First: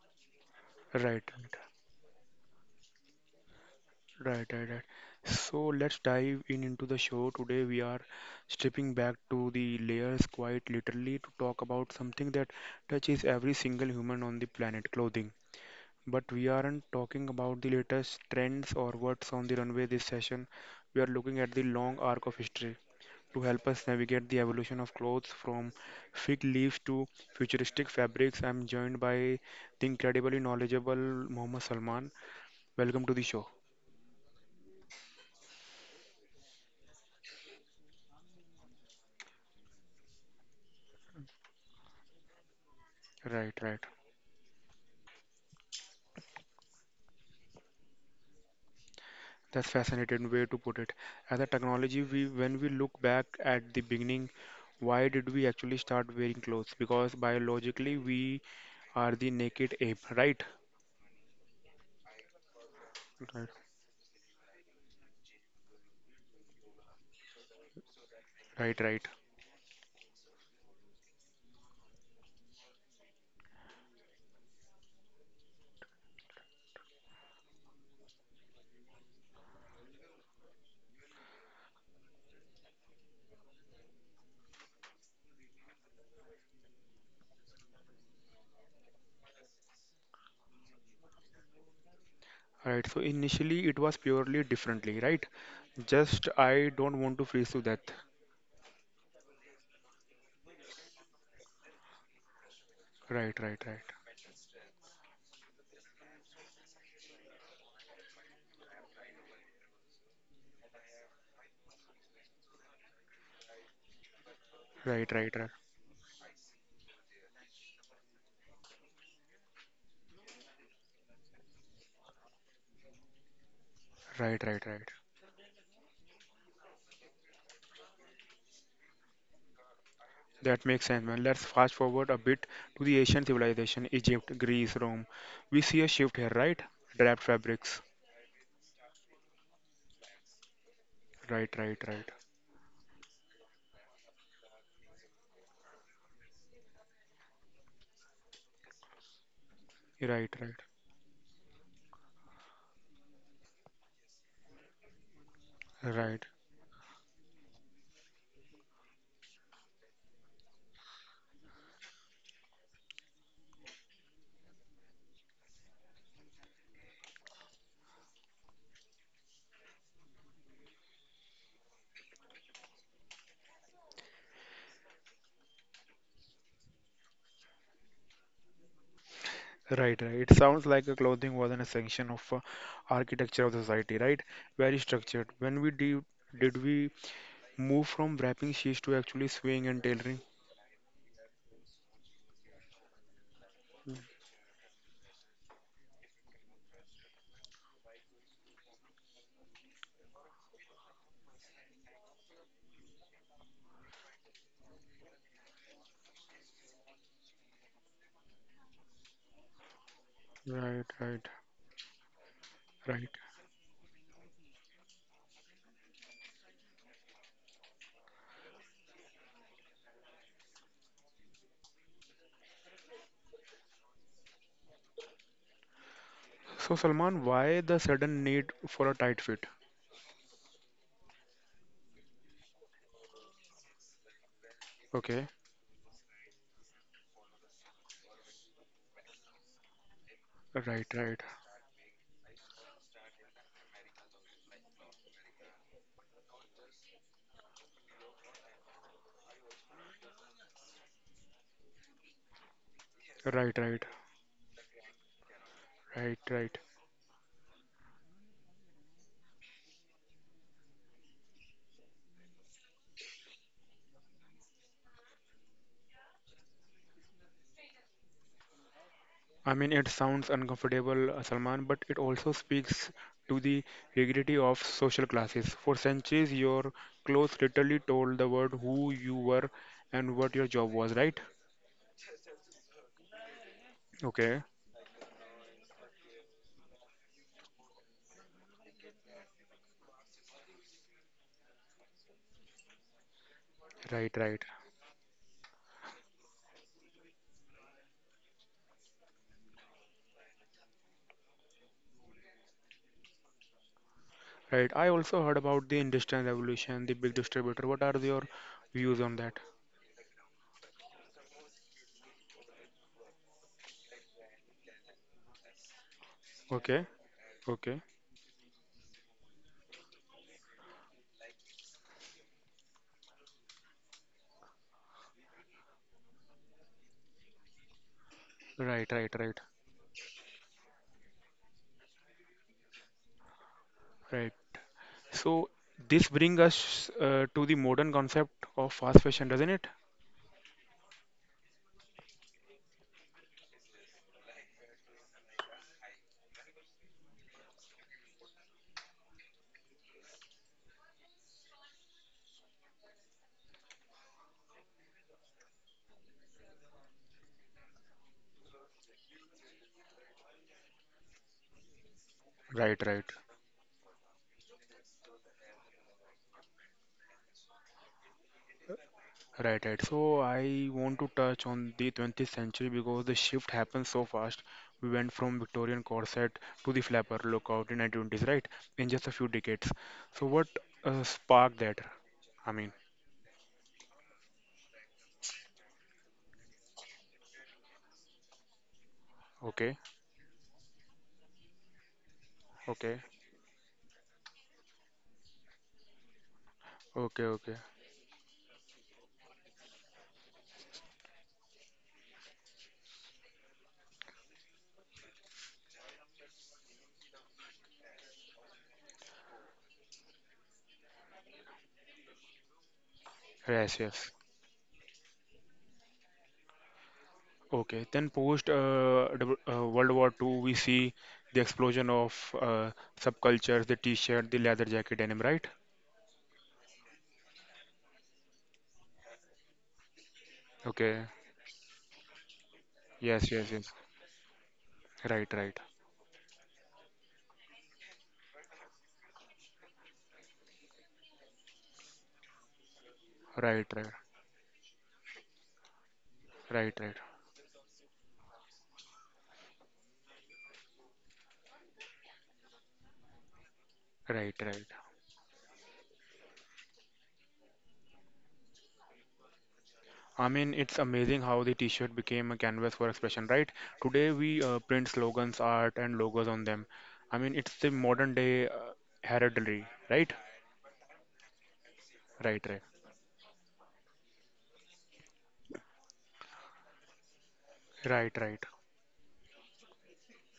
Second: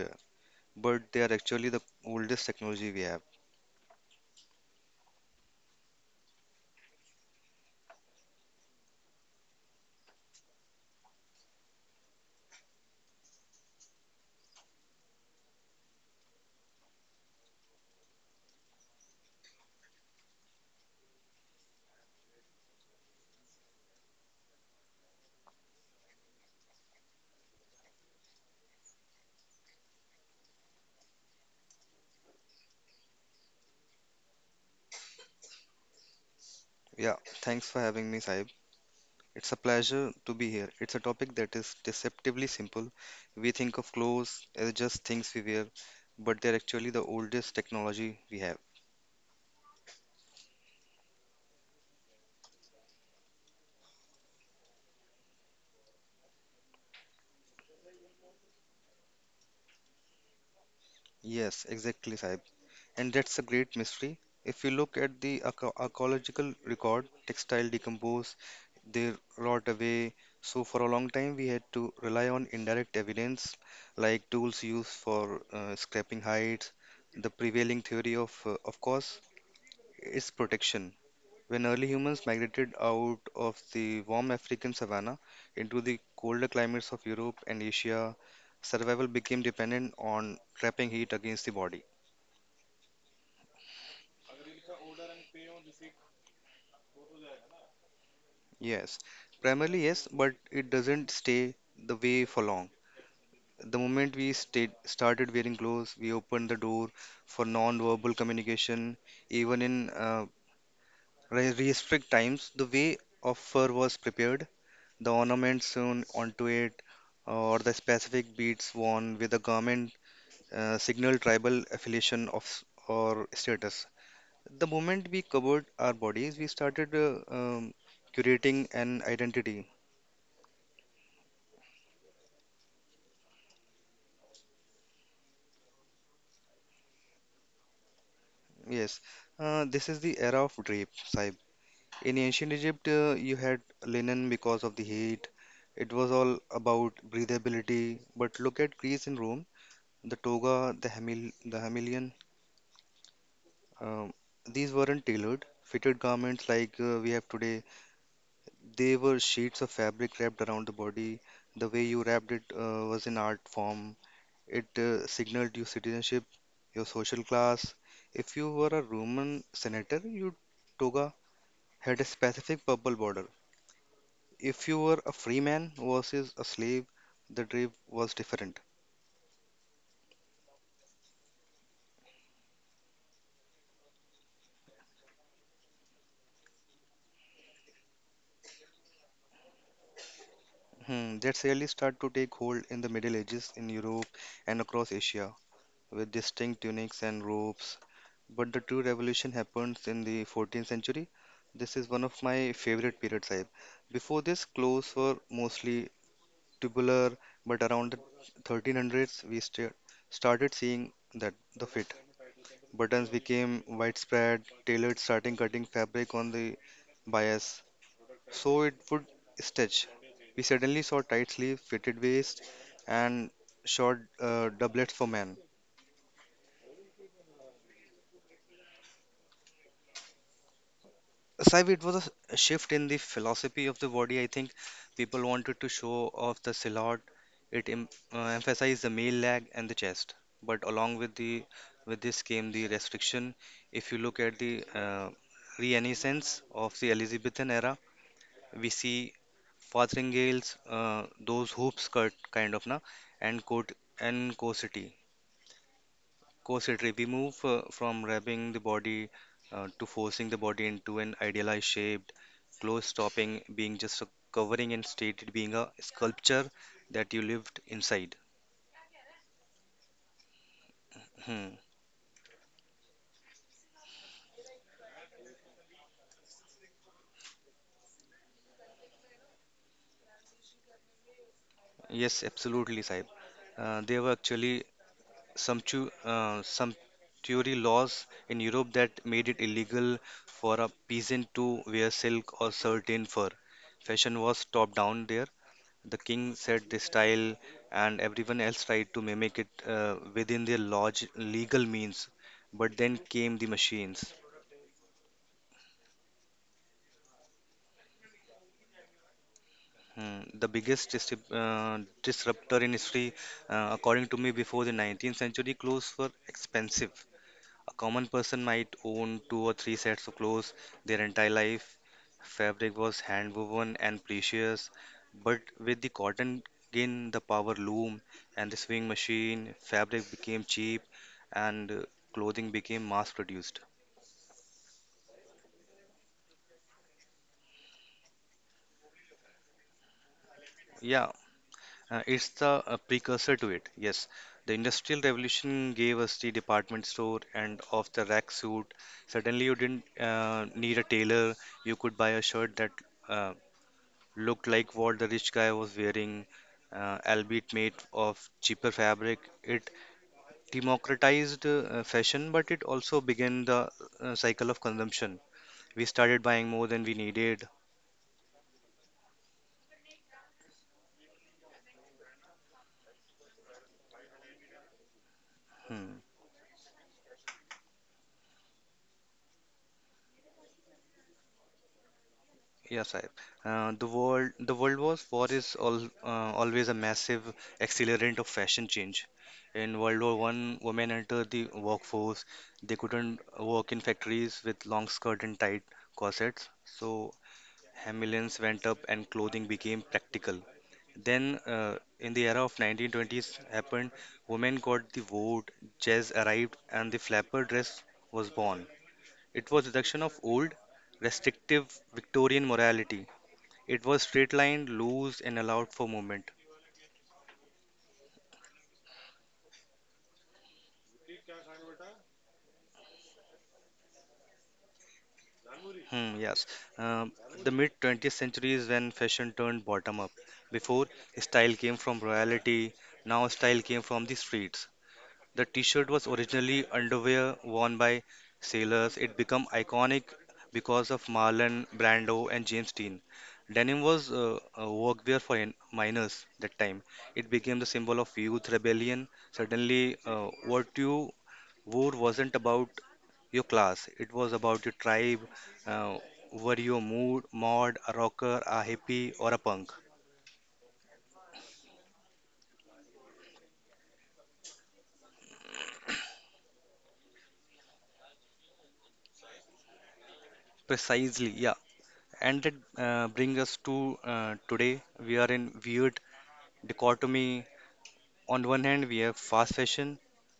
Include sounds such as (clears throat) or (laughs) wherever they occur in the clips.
wear, Right, but right, they are actually the oldest technology we have. right, right, right. So let's dive in into the show. Today we are stripping back to the layers quite literally to talk about something that touches every single human on the planet, clothing. But we aren't talking about the latest trends or what's on the runway this session. We are looking at the long arc of history to help us navigate the evolution of clothes from fig leaves to futuristic fabrics. I'm joined by the incredibly knowledgeable Mohammed Salman. Welcome to the show. Yeah, thanks for having me, Sahib. It's a pleasure to be here. It's a topic that is deceptively simple. We Right, think right. of clothes as just things we wear, but they're actually the oldest technology we have. That's fascinating way to put it. As a technology, we when we look back at the beginning, why did we actually start wearing clothes? Because biologically, we are the naked ape, right? Yes, exactly, Sahib, and that's a Right, great mystery. If you look at the archaeological record, textile decompose, right, right. they rot away. So for a long time, we had to rely on indirect evidence like tools used for scraping hides. The prevailing theory of course, is protection. When early humans migrated out of the warm African savanna into the colder climates of Europe and Asia, survival became dependent on trapping heat against the body. Right. So initially it was purely differently, right? Just I don't want to freeze to death. Yes, primarily yes, but it doesn't stay the way for long. Right, right, The right. moment started wearing clothes, we opened the door for non-verbal communication. Even in restrict times, the way of fur was prepared, Right, the right, right. ornaments sewn onto it, or the specific beads worn with the garment signal tribal affiliation or status. Right, right, The right. moment we covered our bodies, we started curating an identity. That makes sense, man. Let's fast forward a bit to the Asian civilization, Egypt, Greece, Rome. We see a shift here, right? Draped fabrics. Yes, this is the era of drape, Sahib. Right, right, right. In ancient Egypt, you had linen because of the heat. It was all about breathability. But look at Greece and Rome. The Right, right. toga, the hamilion, um, these weren't tailored, fitted Right. garments like we have today. They were sheets of fabric wrapped around the body. The way you wrapped it was an art form. It signaled your citizenship, your social class. If you were a Roman senator, you toga. Had a specific purple border. If you were a free man versus a slave, the drive was different. Right, right. It sounds like a clothing was an extension of architecture of the society, right? Very structured. When we de Did we move from wrapping sheets to actually sewing and tailoring. That really started to take hold in the Middle Ages in Europe and across Asia, with distinct tunics and robes. But the true revolution happens in the 14th century. This is one of my favorite periods, Sahib. Before this, clothes were mostly tubular, but around the 1300s started Right, seeing right, that the fit. Buttons right. became widespread, tailors starting cutting fabric on the bias so it would stretch. We suddenly saw tight sleeves, fitted waist, and short doublets for men. So, Salman, why the sudden need for a tight fit? Saib, it was a shift in the philosophy of the body. I think people Okay, wanted to show off the silhouette. It emphasized the male leg and the chest. But right, along with right, the with this came the restriction. If you look at the Renaissance of the Elizabethan era, we see Farthingales, those hoop skirt kind of na, and right, coat right, and cosity. right, right. Cositry. We move from wrapping the body to forcing the body into an idealized shape. Clothes stopping being just a covering and stated being a sculpture that you lived inside. I mean, it sounds uncomfortable, Hmm. Salman, but it also speaks to the rigidity of social classes. For centuries, your clothes literally told the world who you were and what your job was, right? Yes, absolutely, Saib. They were Okay, actually some some Tory laws in Europe that made it illegal for a peasant to wear silk or certain fur. right, Fashion was right. top down there. The king set the style, and everyone else tried to mimic it within their legal means. But then came the machines. Right. I also heard about the Industrial Revolution, the big distributor. What are your views on that? Hmm, the biggest disruptor in history, according to me, before the 19th century, clothes were Okay. expensive. A Okay. common person might own two or three sets of clothes their entire life. Fabric was hand woven and precious, but with the cotton gin, the power loom, and the sewing Right. Right. Right. machine, fabric became cheap and clothing became mass produced. Right. So this brings us to the modern concept of fast fashion, doesn't it? Yeah, it's the precursor to it. Yes, the Industrial Revolution gave us the department store and off the rack suit. Suddenly, you didn't need a tailor, you could buy a shirt that uh, looked like what the rich guy was wearing, albeit made of cheaper fabric. It democratized fashion, but it Right, also right, began the cycle of consumption. We started buying more than we needed. right, right. So I want to touch on the 20th century because the shift happened so fast. We went from Victorian Hmm. corset to the flapper lookout in 1920s, right? In just a few decades. So what sparked that? I mean, Yes, the world was war is all, always a massive accelerant of fashion change. okay, In World War One, women entered the workforce. They okay, couldn't work in factories with long skirt and tight corsets. So okay, okay. Hamillons went up and clothing became practical. Then, in the era of 1920s, happened women got the vote, jazz arrived, and the flapper dress was born. It was reduction of old, restrictive Victorian morality. Yes, It was yes. straight line, loose, and allowed for movement. Okay. Then post World War II, we see the explosion of subcultures, the t-shirt, the leather jacket denim, right? Hmm, yes. Um, the mid 20th century is when fashion turned bottom up. Before, Okay. style came from royalty, now Yes, yes, style yes. came from the streets. Right, The right. t-shirt was originally underwear worn by sailors. It became iconic because of Marlon Brando and James Dean. Right, Denim right. was a workwear for miners that Right, time. right. It became the symbol of youth rebellion. Suddenly, what you wore wasn't about your class. It was Right, about right. your tribe. Uh, were you a mod, a rocker, a hippie, or a punk? I mean, it's amazing how the t-shirt became a canvas for expression, right? Today we print slogans, art, and logos on them. I mean, it's the modern day heraldry, right? Precisely, yeah. And Right, that right. Brings us to today. We are in weird dichotomy. Right, right. On one hand, we have fast fashion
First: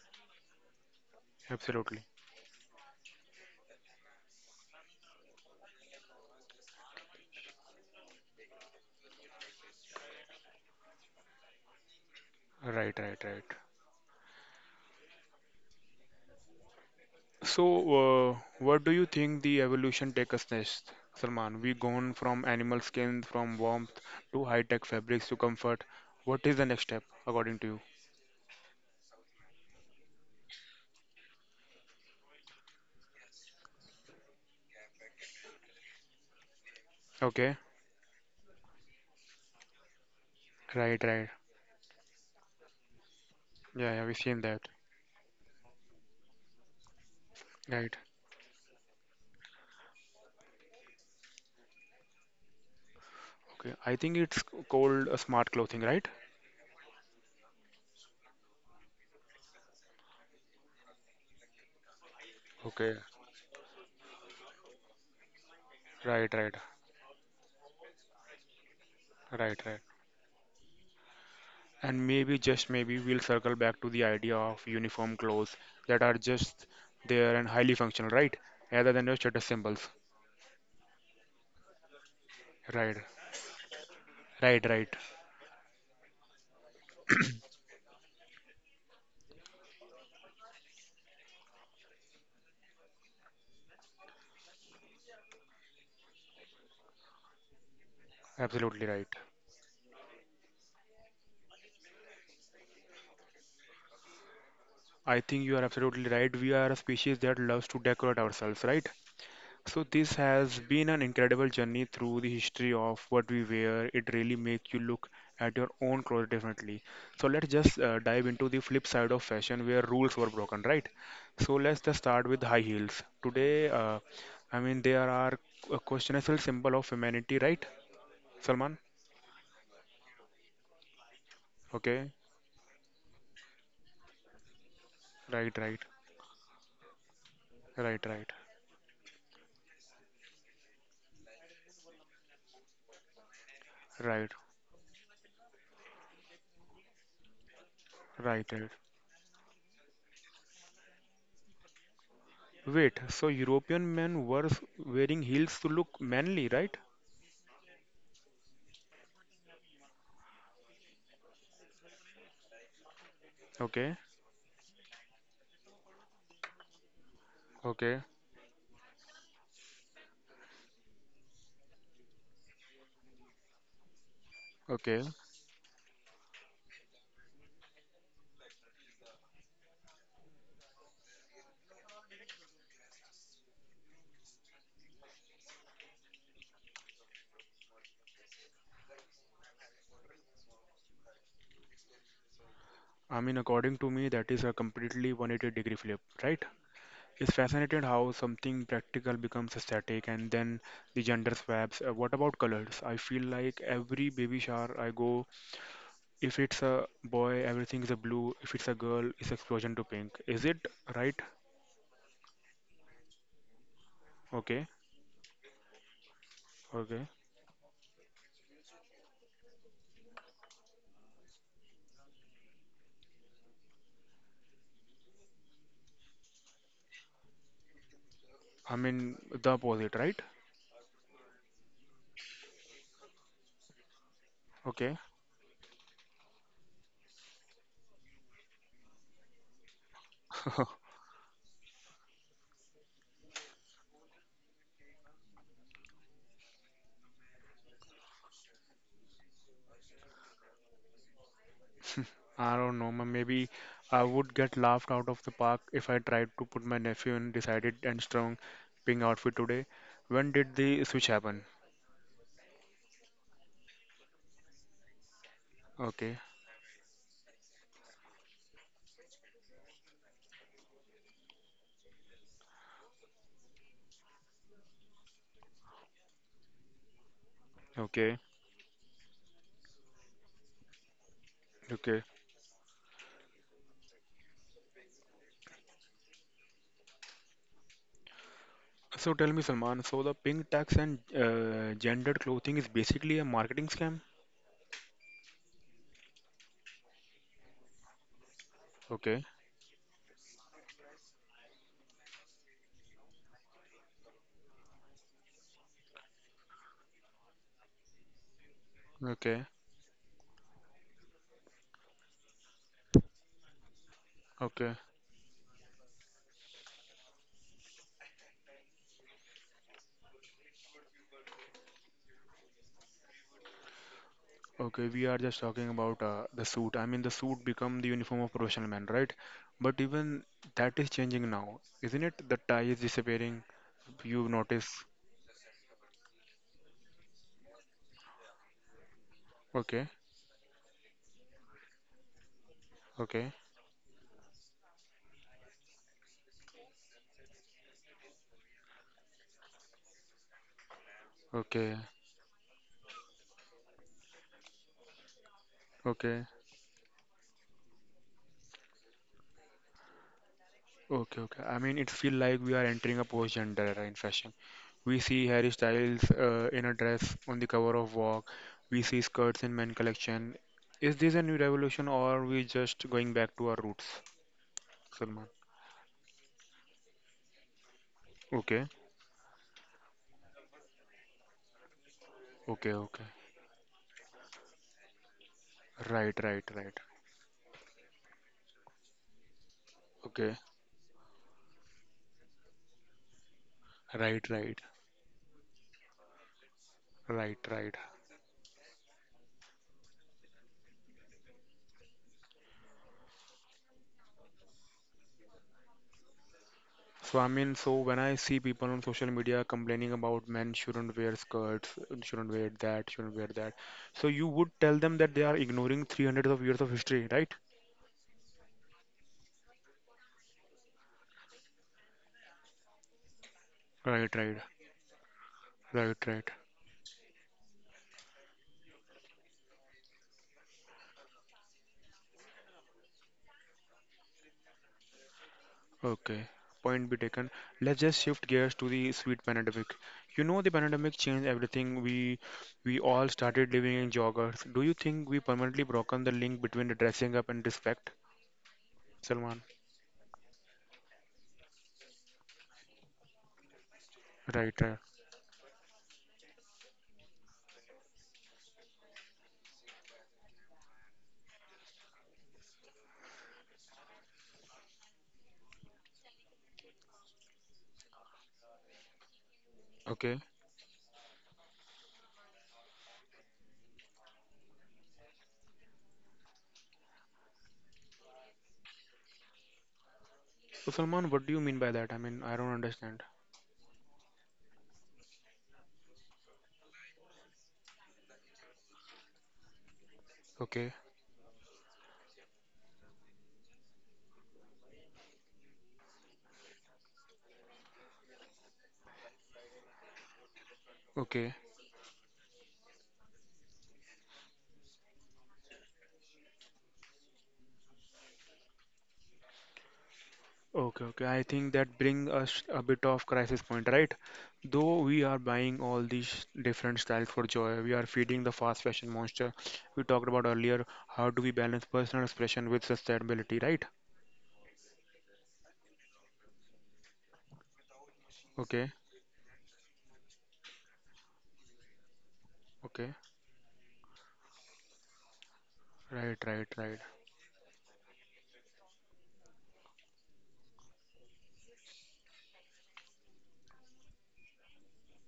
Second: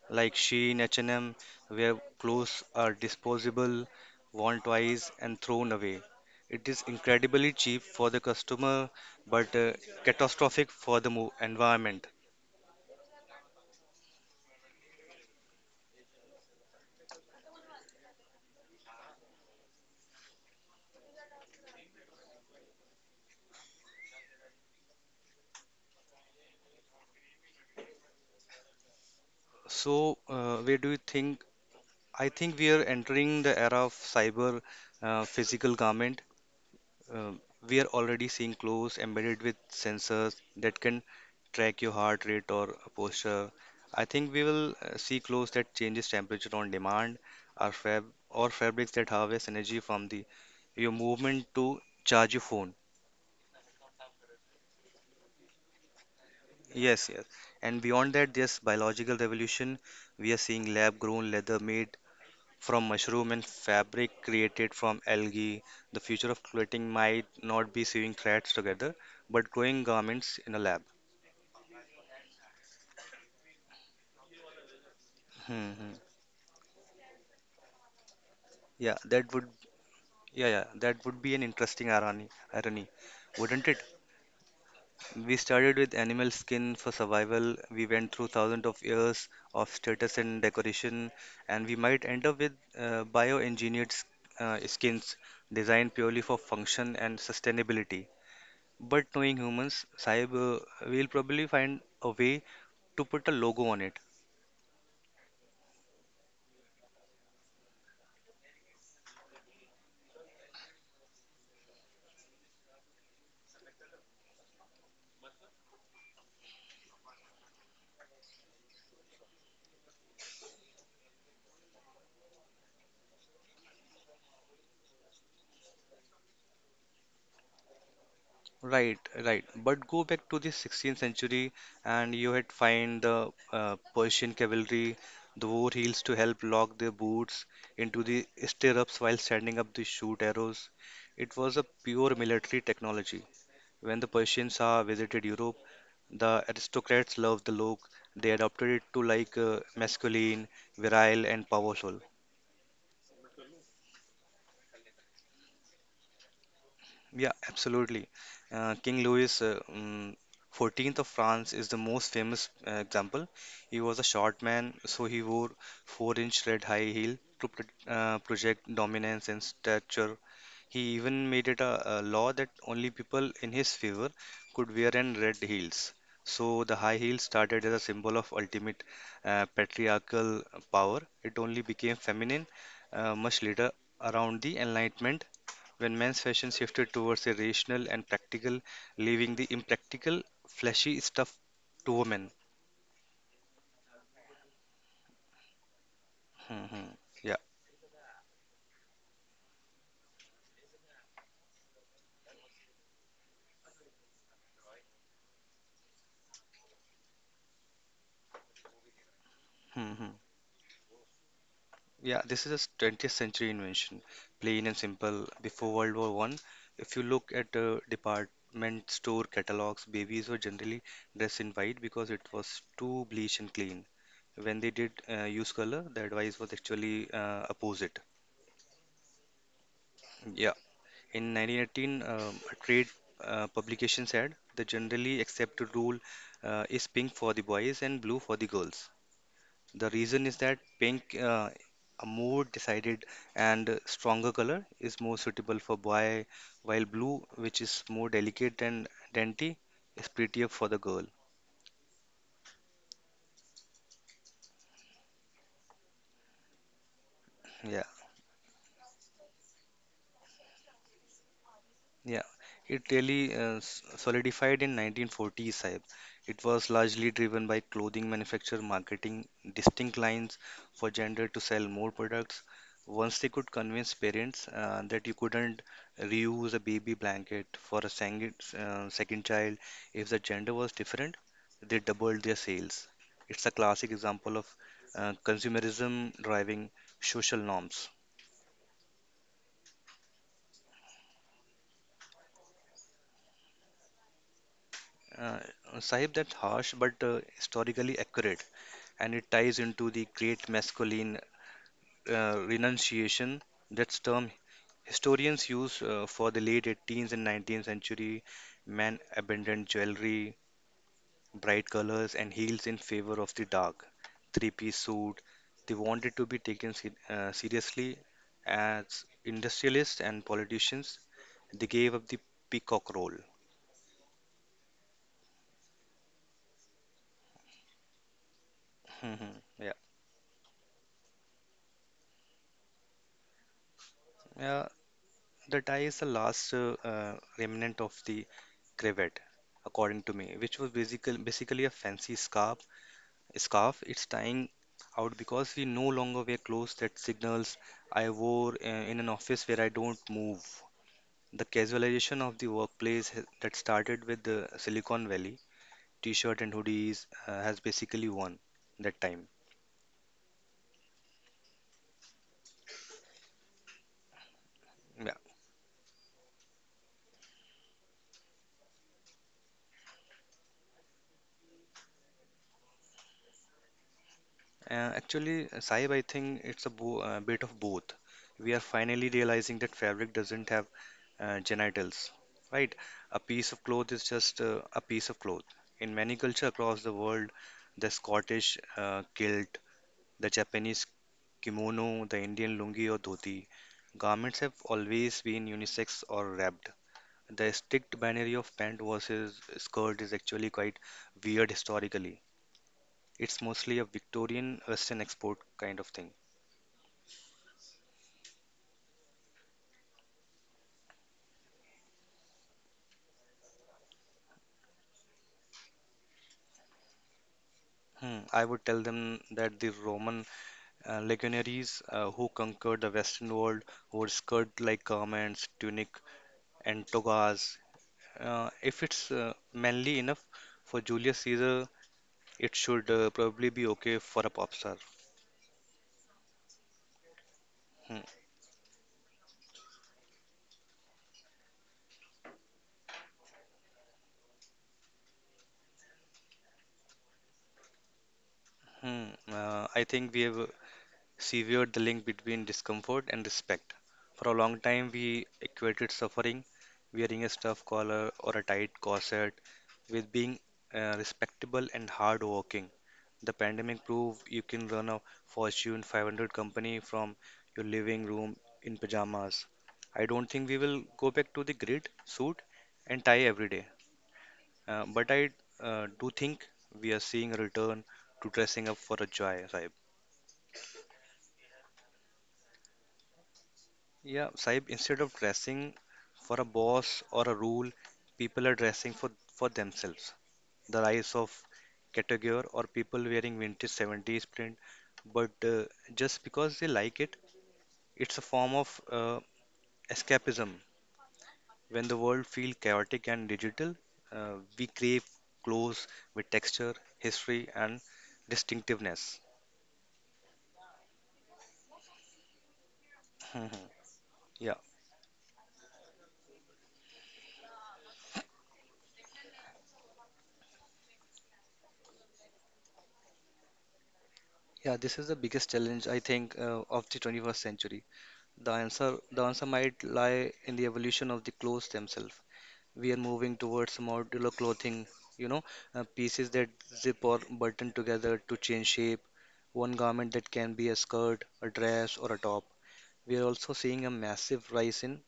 like Shein, H&M, where Absolutely. clothes are disposable, worn twice, and thrown away. It is incredibly cheap for the customer, but catastrophic for the environment. Right, right, right. So, what do you think the evolution take us next, Salman? We gone from animal skin, from warmth to high-tech fabrics to comfort. What is the next step according to you? So, where do you think? I think we are entering the era of cyber physical garment. Uh, Okay, we are already seeing clothes embedded with sensors that can right, right. track your heart rate or posture. Yeah, I yeah, we've think we seen that. will see clothes that changes temperature on demand, or Right. fab or fabrics that harvest energy from the your movement to charge your phone. Okay, I think it's called a smart clothing, right? Yes, yes. And beyond that, this biological revolution, we are seeing lab-grown leather made from Okay, mushroom and fabric created from algae. The future right, of right, clothing might not be sewing threads together, but right, right. growing garments in a lab. And maybe just maybe we'll circle back to the idea of uniform clothes Mm-hmm. that are just there and highly functional, right? Rather Yeah, than your that status would symbols. yeah, yeah, that would be an interesting irony, Right, wouldn't it? right, right. We started with animal skin for (coughs) survival. We went through thousands of years of status and decoration, and we might end up with bioengineered skins designed purely for function and sustainability. (clears throat) Absolutely But right. knowing humans, Saib, we'll probably find a way to put a logo on it. I think you are absolutely right. We are a species that loves to decorate ourselves, right? So this has been an incredible journey through the history of what we wear. It really makes you look at your own clothes differently. So let's just dive into the flip side of fashion where rules were broken, right? So let's just start with high heels. Today, I mean, they are a questionable symbol of humanity, right? Salman? Right, right. But go back to the 16th century, Okay. and you had find the Persian cavalry, the Right, wore right, heels to help lock their boots into right, the right, stirrups while standing up to shoot arrows. It was a pure military technology. When the right, Persians visited Europe, the aristocrats loved the look. They right, right. adopted it to like masculine, virile, and powerful. Wait, so European men were wearing heels to look manly, right? Yeah, absolutely. King Louis 14th of France is the most famous example. He Okay, was a short man, so he wore 4-inch red high heel to okay, project dominance and stature. He even made it a law that only people in his favor could wear okay. in red heels. So the high heel started as a symbol of ultimate patriarchal power. It only became feminine much later around the Enlightenment when men's fashion shifted towards a rational and practical, leaving the impractical, flashy stuff to women. I mean, according to me, that is a completely 180-degree flip, right? Hmm, hmm. Yeah. It's fascinating how something practical becomes static and then the gender swaps. What about colors? I feel like every baby shower I go, if it's a boy, everything is a blue. If it's a girl, it's explosion to Hmm, hmm. pink. Is it right? Yeah, this is a 20th century invention, plain Okay, and simple. Before World War I, if you okay. look at department store catalogs, babies were generally dressed in white because it was too bleach and clean. When they did use color, the advice was actually opposite. I mean, the opposite, right? Yeah. In 1918, a trade publication said the Okay. generally accepted rule is pink for the boys and blue for the girls. The reason is that (laughs) pink, a more decided and stronger color, is more suitable for boy, while blue, which is more delicate and dainty, is prettier for the girl. I don't know, maybe I would get laughed out of the park if I tried to put my nephew in decided Yeah. and strong pink outfit today. When did the switch happen? Yeah, it really solidified in 1940s, Saib. Okay, It was largely driven by clothing manufacturer marketing distinct lines for gender to sell more products. Once they could convince parents that you couldn't reuse a baby blanket for a okay, second child if the gender was different, they okay. doubled their sales. It's a classic example of consumerism driving social norms. So tell me, Salman, so the pink tax and gendered clothing is basically a marketing scam? Uh, Sahib, that's harsh but historically accurate, and Okay, it ties into the great masculine renunciation. That's term historians use for the late 18th and 19th century men okay, abandoned jewelry bright colors and heels in favor of the dark okay, three-piece suit. They wanted to be taken seriously as industrialists and politicians. They gave up the peacock role. okay. We are just talking about the suit. I mean, the suit become the uniform of professional man, right? (laughs) Yeah, But even that is changing now, isn't it? The tie is disappearing. You've yeah. noticed. The tie is the last remnant of the cravat, Okay. according to me, which was basically a fancy scarf. Okay, Scarf. It's tying out because we no longer wear clothes that signals I wore in an office where I don't move. The okay, casualization of the workplace that started with the Silicon Valley, okay, t-shirt and hoodies, has basically won that time. okay, okay. I mean, it feel like we are entering a post-gender era in fashion. We see Harry Styles in a dress on the cover of Vogue. We see skirts in men collection. Is this a new revolution or we just going back to our roots, Uh, Salman? actually, uh, Saib, I think it's a bo bit of both. We are Okay, finally realizing that fabric doesn't have genitals, right? okay, okay. A piece of cloth is just a piece of cloth. In Right, many cultures right, right. across the world, the Scottish kilt, the Okay, Japanese kimono, the Indian lungi or dhoti, right, garments have right, always been unisex or wrapped. right, The right. strict binary of pant versus skirt is actually quite weird historically. It's mostly a Victorian Western export kind of thing. So I mean, so when I see people on social media complaining about men shouldn't wear skirts, shouldn't wear that, so you would tell them that they are ignoring 300 of years of history, right? I would tell them that the Roman legionaries who conquered the Western world wore Right, right, skirt-like garments, tunic, right, right. and togas. If it's manly enough for Julius Caesar, it should probably be okay for a pop star. Okay, point be taken. Let's Hmm, just shift gears to the sweet pandemic. You know, the pandemic changed everything. We all started living in joggers. Do you think we permanently broken the link between dressing up and respect, hmm, Salman? I think we have severed the link between discomfort and respect. For a Right, long right. time, we equated suffering, wearing a stuffed collar or a tight corset, with being respectable and hardworking. The pandemic proved you can run a Fortune 500 company from your living room in pajamas. I Okay. don't think we will go back to the grid, suit, and tie every day. But I do think we are seeing a return to dressing up for a joy, Saib. So Salman, what do you mean by that? I mean, I don't understand. Yeah, Saib, instead of dressing for a boss or a rule, people are dressing for themselves. Okay. The rise of category or people wearing vintage 70s print, but just because they like it, it's a form of escapism. Okay, When the world feels chaotic and digital, we crave clothes with texture, history, and distinctiveness. (laughs) okay, okay. I think that brings us a bit of crisis Mhm. point, right? Yeah, Though we are buying all these different styles for joy, we are feeding the fast fashion monster. We talked about earlier, how do we balance personal expression with sustainability, right? yeah, this is the biggest challenge I think of the 21st century. Okay, The answer might lie in the evolution of the clothes themselves. okay. We are moving towards modular clothing, you know, Right, pieces right, that right. zip or button together to change shape, one garment that can be a skirt, a dress, or a top. We are also seeing a massive rise in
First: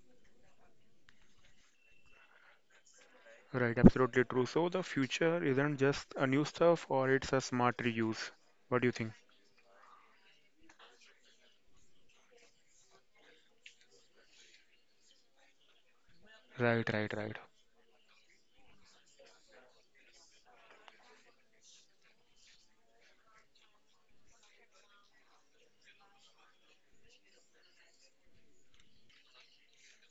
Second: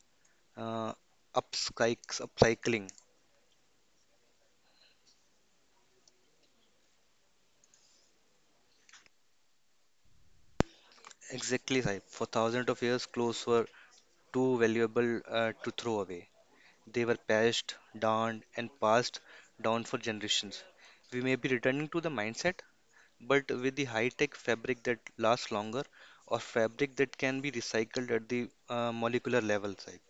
uh, upcycling. Right, absolutely true. So the future isn't just a new stuff or it's a smart reuse. What do you think? Exactly, Saib. For thousands of years, clothes were too valuable to throw away. Right, They right, were right. patched, darned, and passed down for generations. We may be returning to the mindset, but with the high-tech fabric that lasts longer, or fabric that can be recycled at the molecular level, Saib.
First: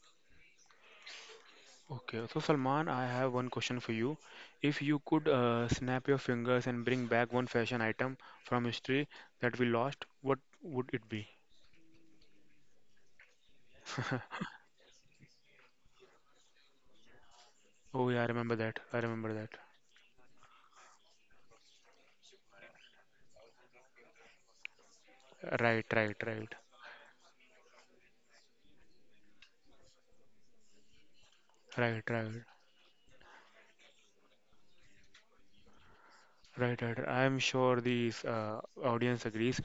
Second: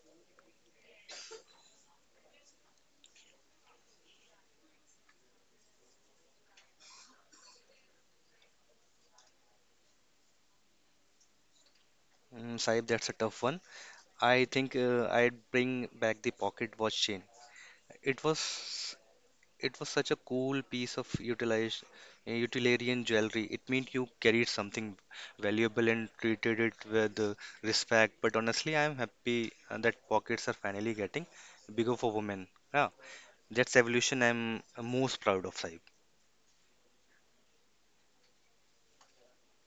Okay, so Salman, I have one question for you. If you could snap your fingers and bring back one fashion item from history that we lost, what would it be? Mm, Saib, that's a tough one. (laughs) I think I'd bring back the pocket watch chain. Oh It yeah, I remember that. was I remember that. it was such a cool piece of utilitarian jewelry. It meant you carried something Right, valuable and right, right, treated it with respect. But honestly, I'm happy that pockets are finally getting bigger right, for right, women. Yeah, that's evolution I'm most proud of, Saib. right, right. I'm sure the audience agrees.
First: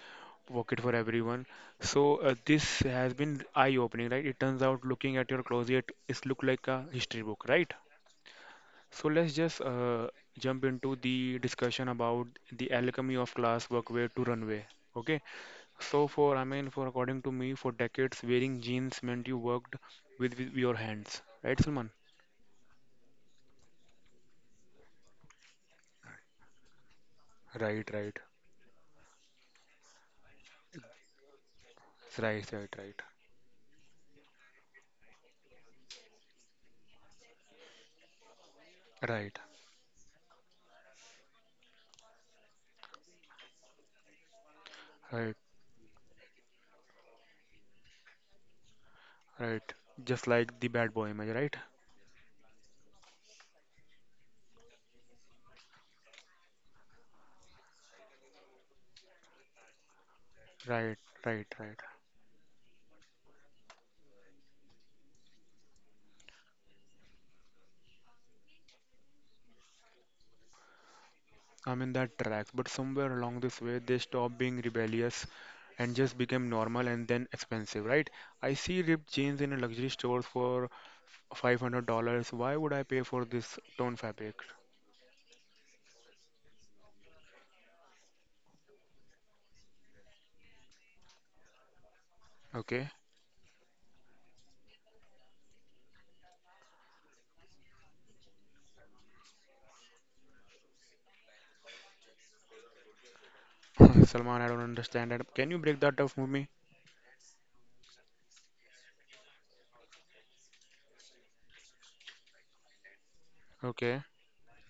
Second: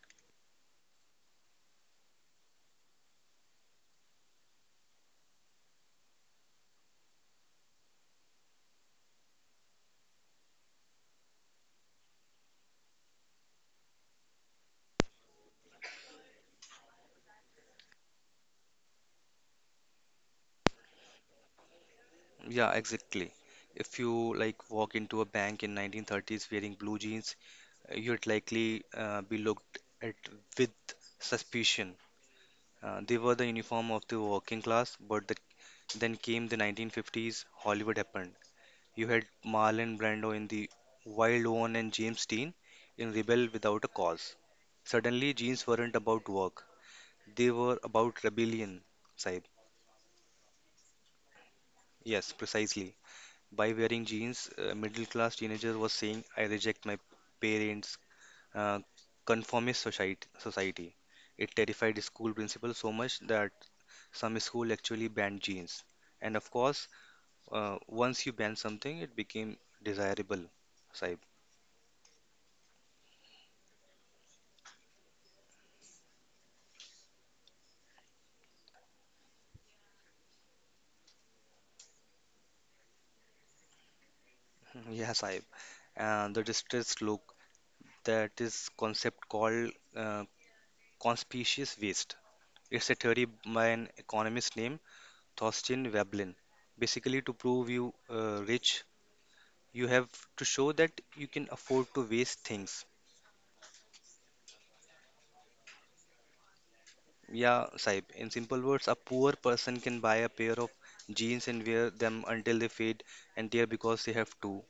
Work it for everyone. So this has been eye-opening, right? It turns out looking at your closet is look like a history book, right? So let's just jump into the discussion about the alchemy of class workwear to runway. Okay. So for I mean for according to me, for decades wearing jeans meant you worked with your hands, right, Salman? Yeah, exactly. If you like walk into a bank in 1930s wearing blue jeans, Right, right, you'd likely be looked at with suspicion. right, right, right, They were the uniform of the working class, but then came the 1950s, Hollywood happened. You had right, Marlon Brando in The Wild One and James Dean in Rebel Without a Cause. Suddenly, right, jeans weren't about work, they were about rebellion, Saib. right. Just like the bad boy image, right? Yes, precisely. By wearing jeans, a middle class teenager was saying, I reject my parents' uh, conformist Right, society. right, It right. terrified the school principal so much that some school actually banned jeans. And of course, once you ban something, it became desirable, Saib. I'm in that track, but somewhere along this way, they stopped being rebellious and just became normal and then expensive, right? I see ripped jeans in a luxury stores for $500. Why would I pay for this torn fabric? (laughs) Yeah, Saib. And the distressed look, that is concept called uh, conspicuous waste. It's Okay. a theory by an economist named Thorstein Veblen. Basically, to prove you rich, you have to show that you can afford to waste things. (laughs) Salman, I don't understand that. Can you break that up for me? Yeah, Saib. In simple words, a poor person can buy a pair of jeans and wear them until they fade and tear Okay, because they have to.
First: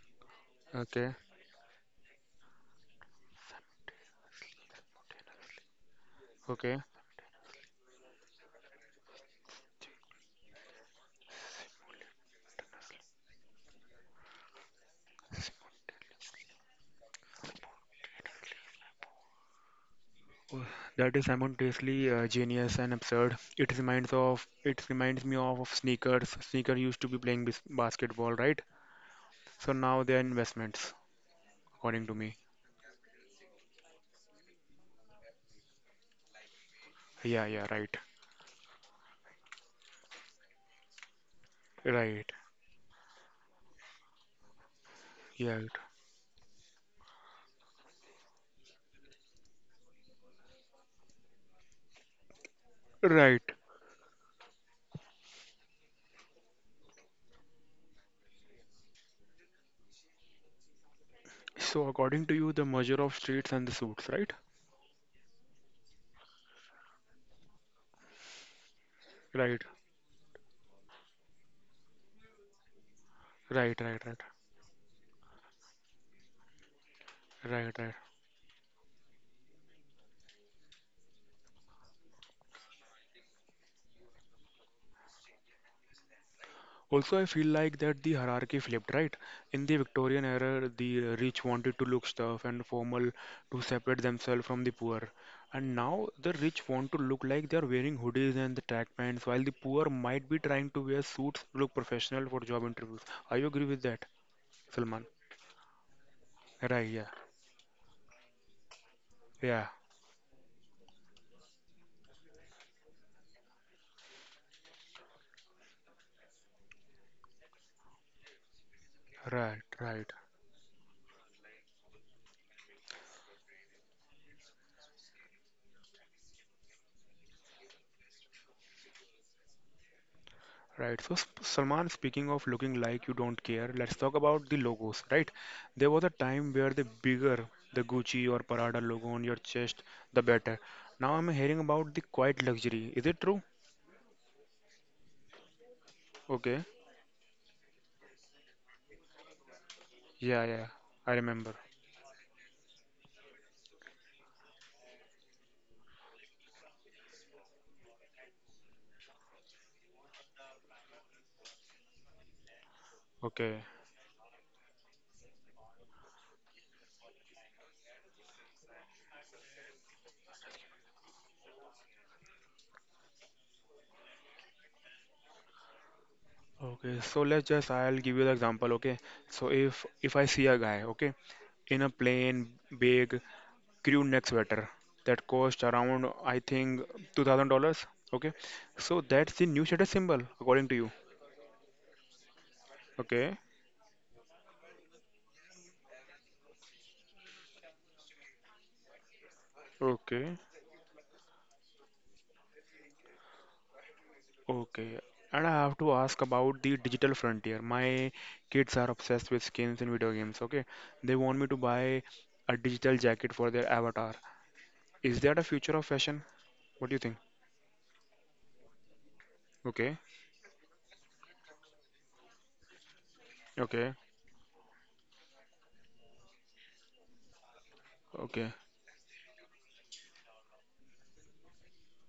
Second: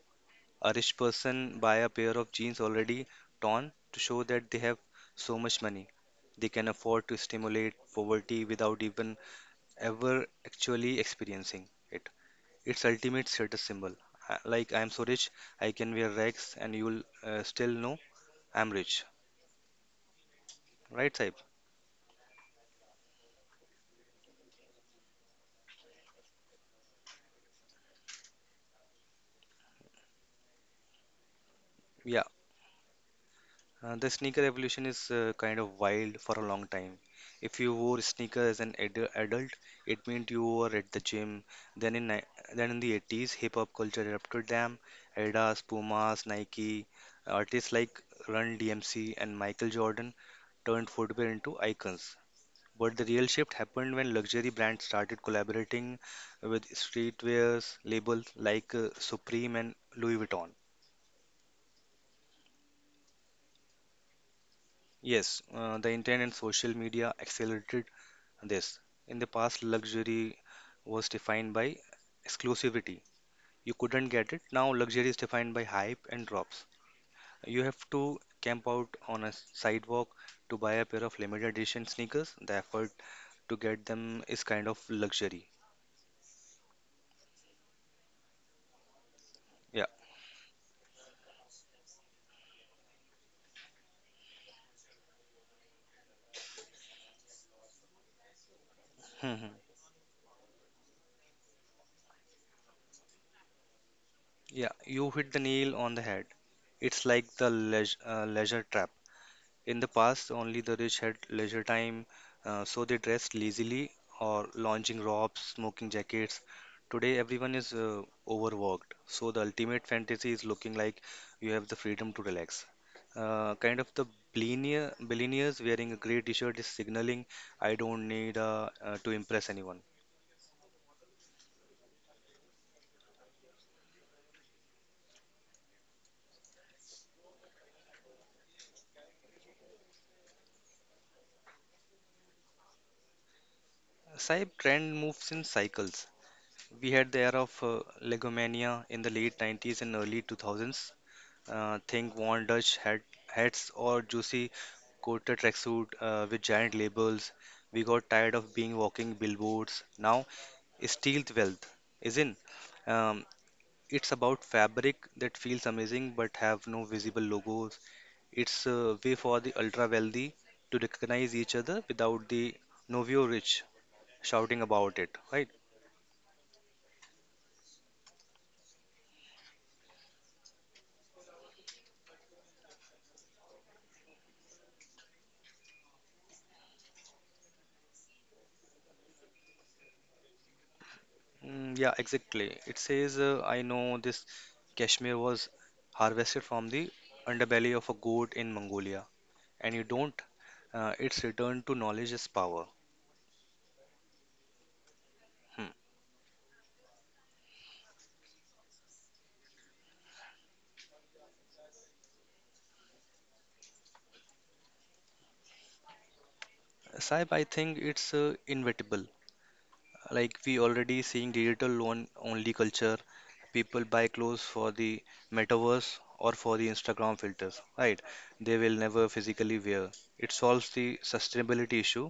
A rich okay, person buy a pair of jeans already torn to show that they have so much money. They can okay. afford to stimulate poverty without even ever actually experiencing it. It's ultimate status symbol. Like I'm so rich, I can wear rags and you'll still know I'm rich. Oh, Right, that is Saib? simultaneously genius and absurd. It reminds me of sneakers. Sneaker used to be playing bis basketball, right? So now they are investments, according to Yeah. me. The sneaker evolution is kind of wild for a long time. Yeah, If yeah, you right, wore sneakers as an adult, it meant you were at the gym. Then in ni- right, then in the 80s, hip hop culture erupted. Them yeah, Adidas, Pumas, Nike, artists like Run DMC and Michael Jordan turned footwear into icons. But the real right. shift happened when luxury brands started collaborating with streetwears labels like Supreme and Louis Vuitton. So according to you, the merger of streets and the suits, right? Yes, the internet and social media accelerated this. In the Right, past, luxury was defined by exclusivity. You right, right, couldn't right, get it. Now, luxury is defined by hype and drops. You right, have right. to camp out on a sidewalk to buy a pair of limited edition sneakers. The effort to get them is kind of luxury. Also, I feel like that the hierarchy flipped, right? In the Yeah. Victorian era, the rich wanted to look stuff and formal to separate themselves from the poor. And now the rich want to look like they are wearing hoodies and the track pants, while the (laughs) poor might be trying to wear suits, look professional for job interviews. I agree with that, Yeah, Salman? you hit the nail on the head. Right, yeah, It's like the leisure trap. yeah, In the past, only the rich had leisure time, so they dressed lazily or lounging robes, smoking jackets. Today, everyone is overworked, so the right, ultimate right. fantasy is looking like you have the freedom to relax. Kind of the billionaires wearing a grey t-shirt is signaling I don't need to impress anyone. Right. So, Salman, speaking of looking like you don't care, let's talk about the logos, right? There was a time where the bigger the Gucci or Prada logo on your chest, the better. Now I'm hearing about the quiet luxury. Is it true? Cyber trend moves in cycles. Okay. We had the era of Legomania in the late 90s and early Yeah, yeah. 2000s. I remember. Think Von Dutch hats or juicy coated tracksuit with giant labels. We got tired of being walking billboards. Now, stealth wealth is in. Um, Okay. it's about fabric that feels amazing but have no visible logos. It's a way for the ultra wealthy to recognize each other without the novio rich shouting about it, right? Okay. So let's just I'll give you the example, okay? So if I see a guy, okay, in a plain, big, crew neck sweater that cost around I think $2,000. Okay, so that's the new status symbol according to you. Mm, yeah, exactly. It says, Okay, I know this cashmere was harvested from the underbelly of a goat in Mongolia, and you don't. okay, It's returned to knowledge as power. okay. And I Hmm. have to ask about the digital frontier. My kids are obsessed with skins in video games. Okay, they want me to buy a digital jacket for their avatar. Is that a future of fashion? What do you think? Saib, I think it's inevitable. Okay, Like we already seeing digital loan only culture, people okay, buy clothes for the metaverse or for the Instagram filters, right? okay, They will never physically wear it. Solves the sustainability issue,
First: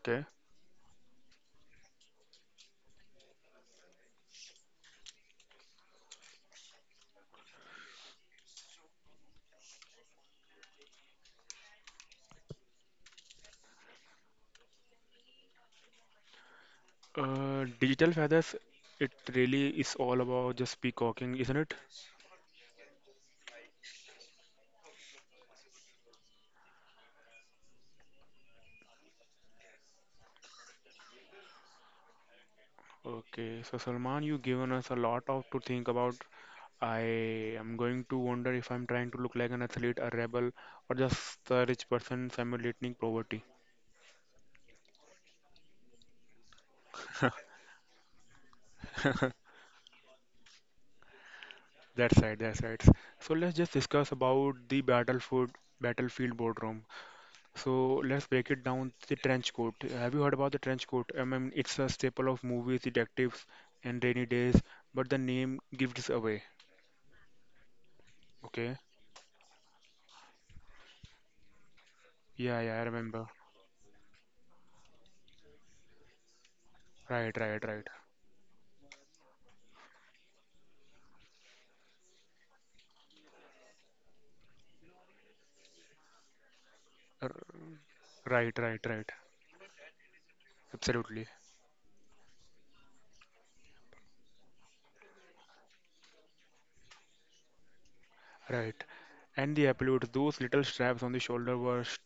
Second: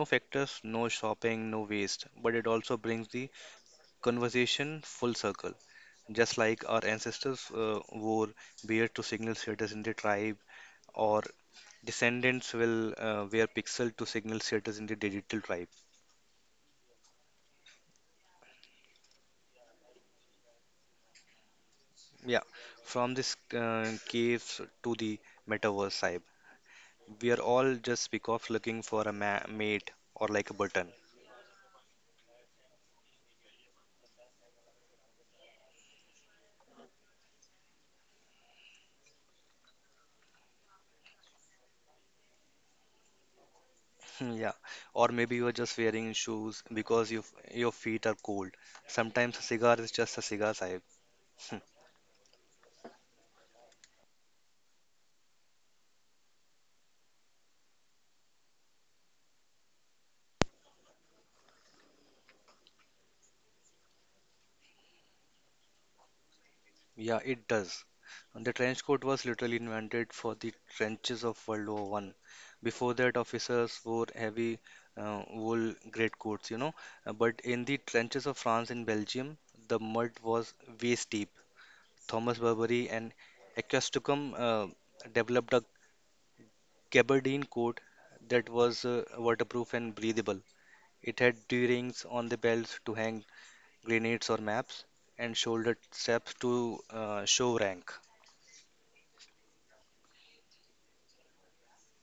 no factors, no shopping, no waste, but it also brings the conversation full circle. Just like our ancestors wore beard to signal status in the tribe or descendants will wear pixel to signal status in the digital tribe. Digital feathers. It really is all about just peacocking, isn't it? Yeah, from this caves to the metaverse, Saib. We are all just speak of looking for a ma mate or like a button. Okay, so Salman, you've given us a lot of to think about. I am going to wonder if I'm trying to look like an athlete, a rebel, or just a rich person simulating poverty. Hmm, yeah, or maybe you are just wearing shoes because your feet are cold. Sometimes a cigar is just a cigar, Saib. That's right, that's right. So let's just discuss about the battlefield boardroom. So let's break it down. The trench coat. Have you heard about the trench coat? I mean, it's a staple of movies, detectives, and rainy days, but the name gives away. Yeah, it does. And the Okay. trench coat was literally invented for the trenches of World War 1. Yeah, yeah, I Before that, remember. officers wore heavy wool greatcoats, you know. Right, But right, in the right. trenches of France and Belgium, the mud was waist deep. Thomas Burberry and Equestocom developed a R- gabardine coat that Right, was right, right. waterproof and breathable. It Absolutely. had D-rings on the belts to hang grenades or maps, and shoulder straps to show rank. Right. And the appellate, those little straps on the shoulder were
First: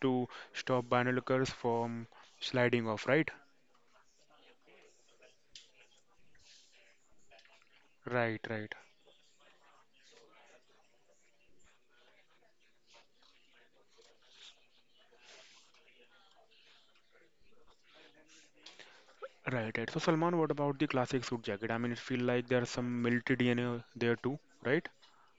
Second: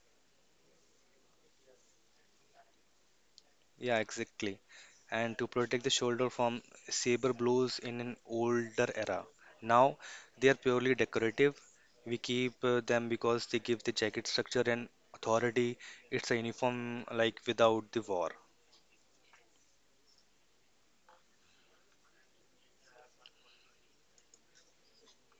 to stop binoculars from sliding off, right? Yeah, exactly. And to protect the shoulder from saber blows in an Right, right. older era. Now they are purely decorative. We keep them because they give the jacket structure and authority. It's a uniform like without the war. Right, right. So Salman, what about the classic suit jacket? I mean, it feel like there's some military DNA there too, right?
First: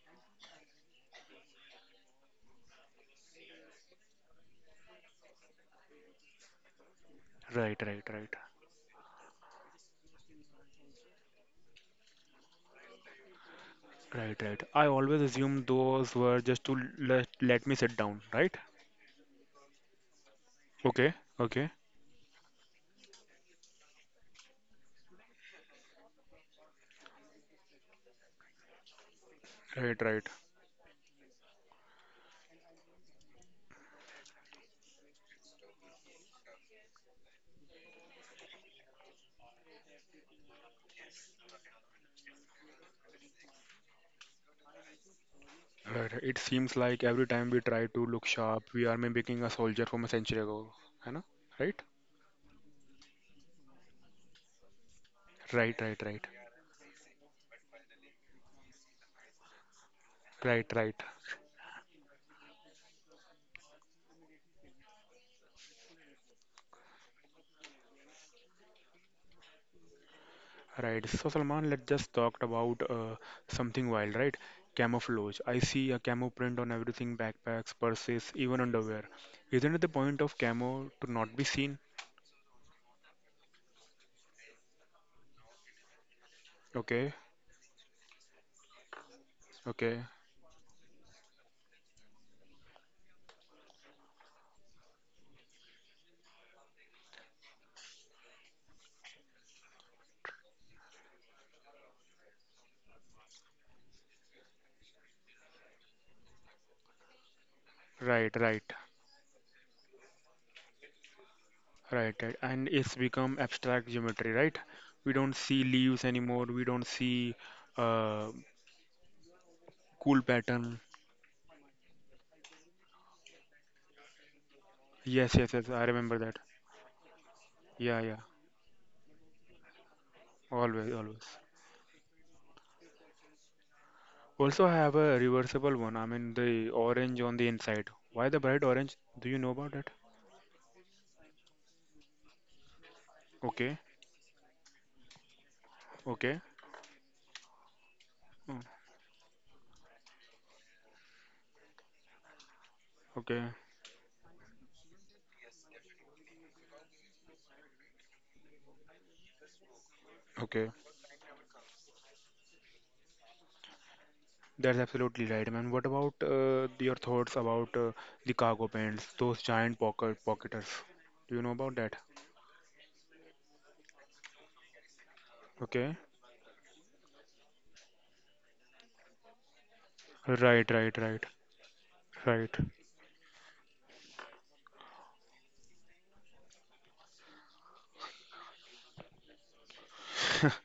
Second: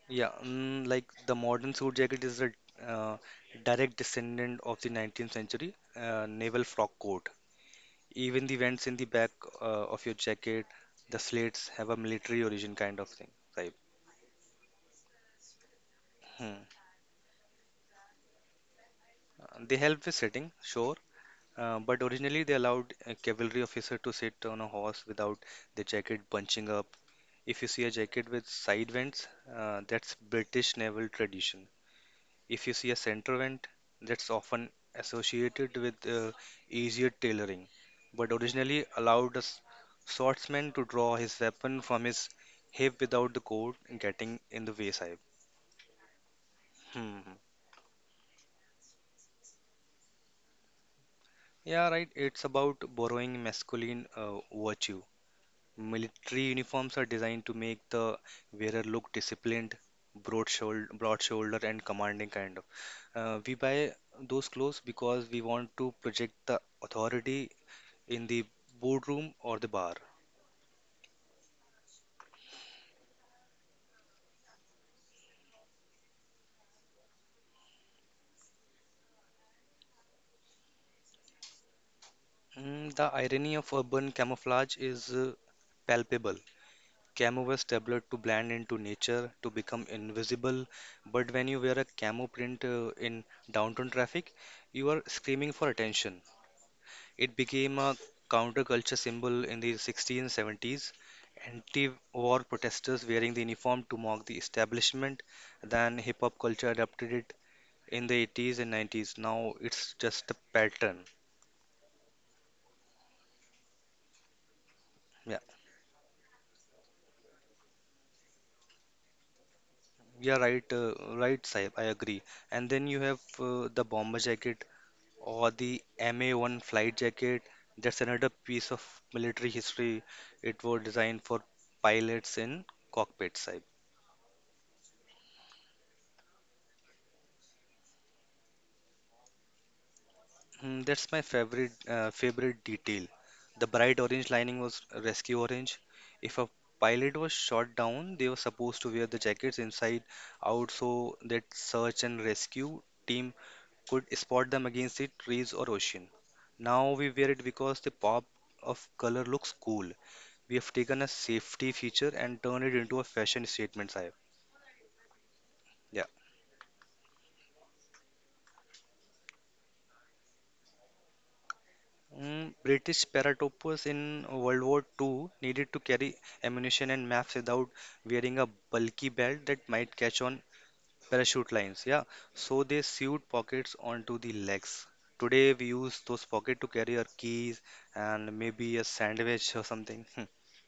Yeah, like the modern suit jacket is a uh, direct descendant of the 19th century naval frock coat. Right, right, right. Even the vents in the back uh, of your jacket, the slits have a military origin kind of thing, right? Right, right. I always assumed those were Hmm. just to let me sit down, right? They help with sitting, sure, Okay, okay. But originally they allowed a cavalry officer to sit on a horse without the jacket bunching up. If you see a jacket with side vents, Right, that's right. British naval tradition. If you see a center vent, that's often associated with easier tailoring, but originally allowed a swordsman to draw his weapon from his hip without the coat getting in the way, Sahib. Right, right. It seems like Hmm. every time we try to look sharp, we are mimicking a soldier from a century ago, you know? Right? Yeah, right. It's about borrowing masculine virtues. Right, right, right. Military uniforms are designed to make the wearer look disciplined, Right, right, broad shoulder, and commanding kind of. We buy those clothes because we want to project the authority in the boardroom or the bar. right. So Salman, let's just talk about something wild, right? Camouflage. I see a camo print on everything, backpacks, purses, even underwear. Isn't it the point of camo to not be seen? Mm, the irony of urban camouflage is palpable. Okay, Camo was developed to blend into nature, to become okay. invisible. But when you wear a camo print in downtown traffic, you are screaming for attention. It became a counterculture symbol in the 1670s. Anti-war protesters wearing the uniform to mock the establishment. Then hip hop culture adopted it in the Right, 80s right, and 90s. Now it's just a pattern. right, right. And it's become abstract geometry, right? We Yeah, don't see leaves anymore. We don't see uh, cool you're right, pattern. Right, Saib. I agree. And then you have the bomber jacket Yes, or yes, yes. the I remember that. MA-1 flight jacket. That's Yeah, yeah. another piece of military history. It was Always, designed always. for pilots in cockpits, Saib. Also, I have a reversible one. I mean, the orange on the inside. Why the bright orange? Do you know about that? Mm, that's my favorite detail. The Okay, bright orange lining was rescue orange. If okay, a pilot was shot down, they were mm, supposed to wear the jackets inside out so that search and rescue team okay, could spot them against the trees or ocean. Now we wear it because the pop of color looks cool. We okay. have taken a safety feature and turned it into a fashion statement, Sahib. That's absolutely right, man. What Yeah. about your thoughts about the cargo pants, those giant pocketers? Do you know about that? Mm, British paratropoops in World War II needed to Okay, carry ammunition and maps without wearing a bulky belt that might catch on right, right, right, parachute lines. Yeah, right. so they sewed pockets onto the legs. Today we use those pockets to carry our keys and maybe a sandwich or something. (laughs) Hmm. (laughs)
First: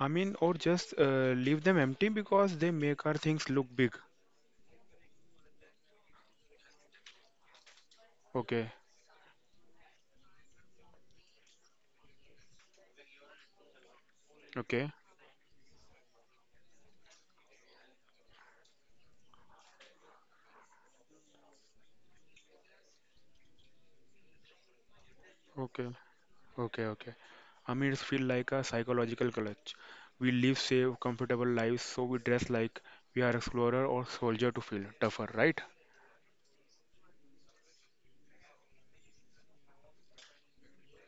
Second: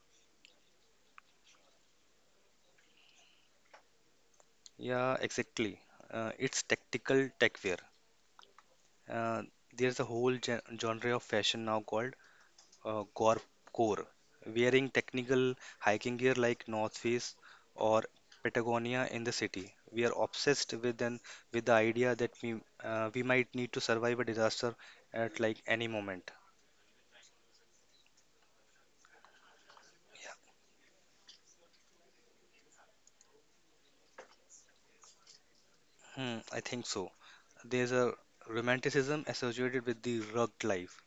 I mean, or just leave them empty because they make our things look big. Yeah, exactly. It's tactical tech wear. Okay, Uh, there's a whole genre of fashion now called gore core, wearing okay, technical hiking gear like North Face or Patagonia in the city. We are obsessed with the idea that we might need to survive a disaster at like okay. any moment. Okay, okay. I mean, it's feel like a psychological clutch. We live safe, comfortable lives, so we dress like we are explorer or soldier to feel tougher, right? Hmm, I think so. There's a romanticism associated with the rugged life.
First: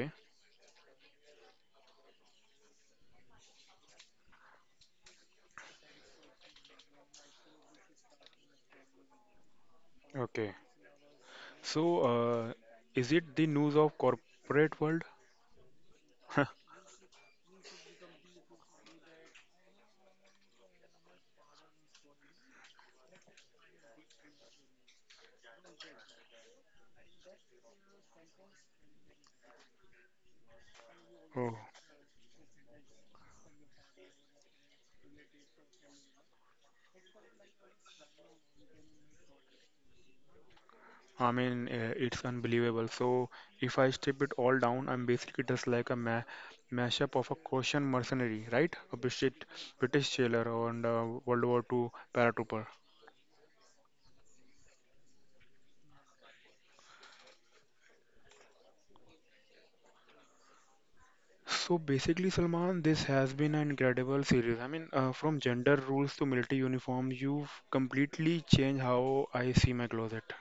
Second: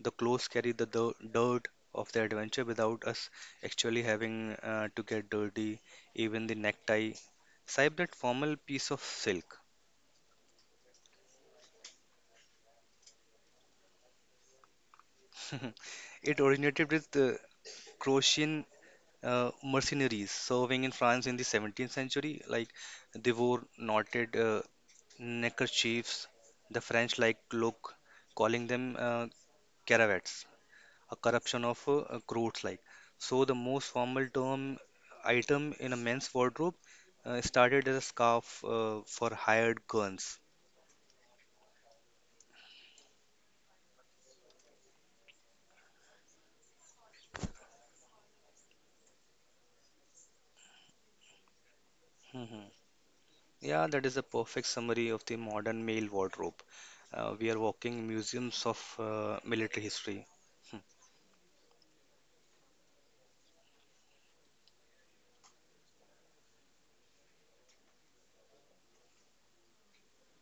The clothes carry the dirt of the adventure without us actually having to get dirty, even the necktie. Swipe that formal piece of silk. Okay. So, is it the news of corporate world? (laughs) It (laughs) originated with the Croatian mercenaries serving in France in the 17th century. Like they wore knotted neckerchiefs. The French like look, calling them caravats, a Oh, corruption of croats like. So the most formal term item in a men's wardrobe started as a scarf for hired guns. I mean, it's unbelievable. So, if I strip it all down, I'm basically just like a ma mashup of a Caucasian mercenary, right? British sailor and a World War II paratrooper. (laughs) Yeah, that is a perfect summary of the modern male wardrobe. We are walking museums of military history. Hmm. So basically, Salman, this has been an incredible series. I mean, from gender rules to military uniforms, you've completely changed how I see my closet.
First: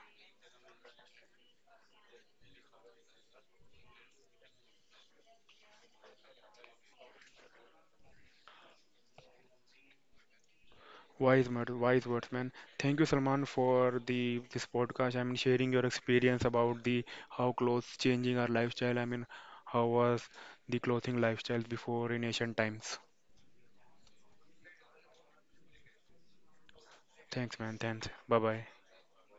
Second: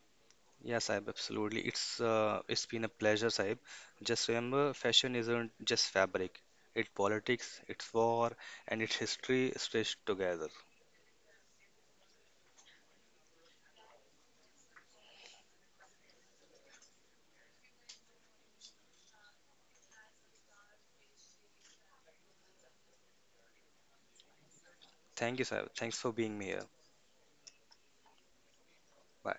Yeah, Saib, absolutely. It's been a pleasure, Saib. Just remember, fashion isn't just fabric. It's politics, it's war, and it's history stitched together. Wise, wise words, man. Thank you, Salman, for the this podcast. I mean, sharing your experience about the how clothes changing our lifestyle. I mean, how was the clothing lifestyle before in ancient times? Thank you, Saib. Thanks for being here. Thanks, man. Thanks. Bye bye. Bye.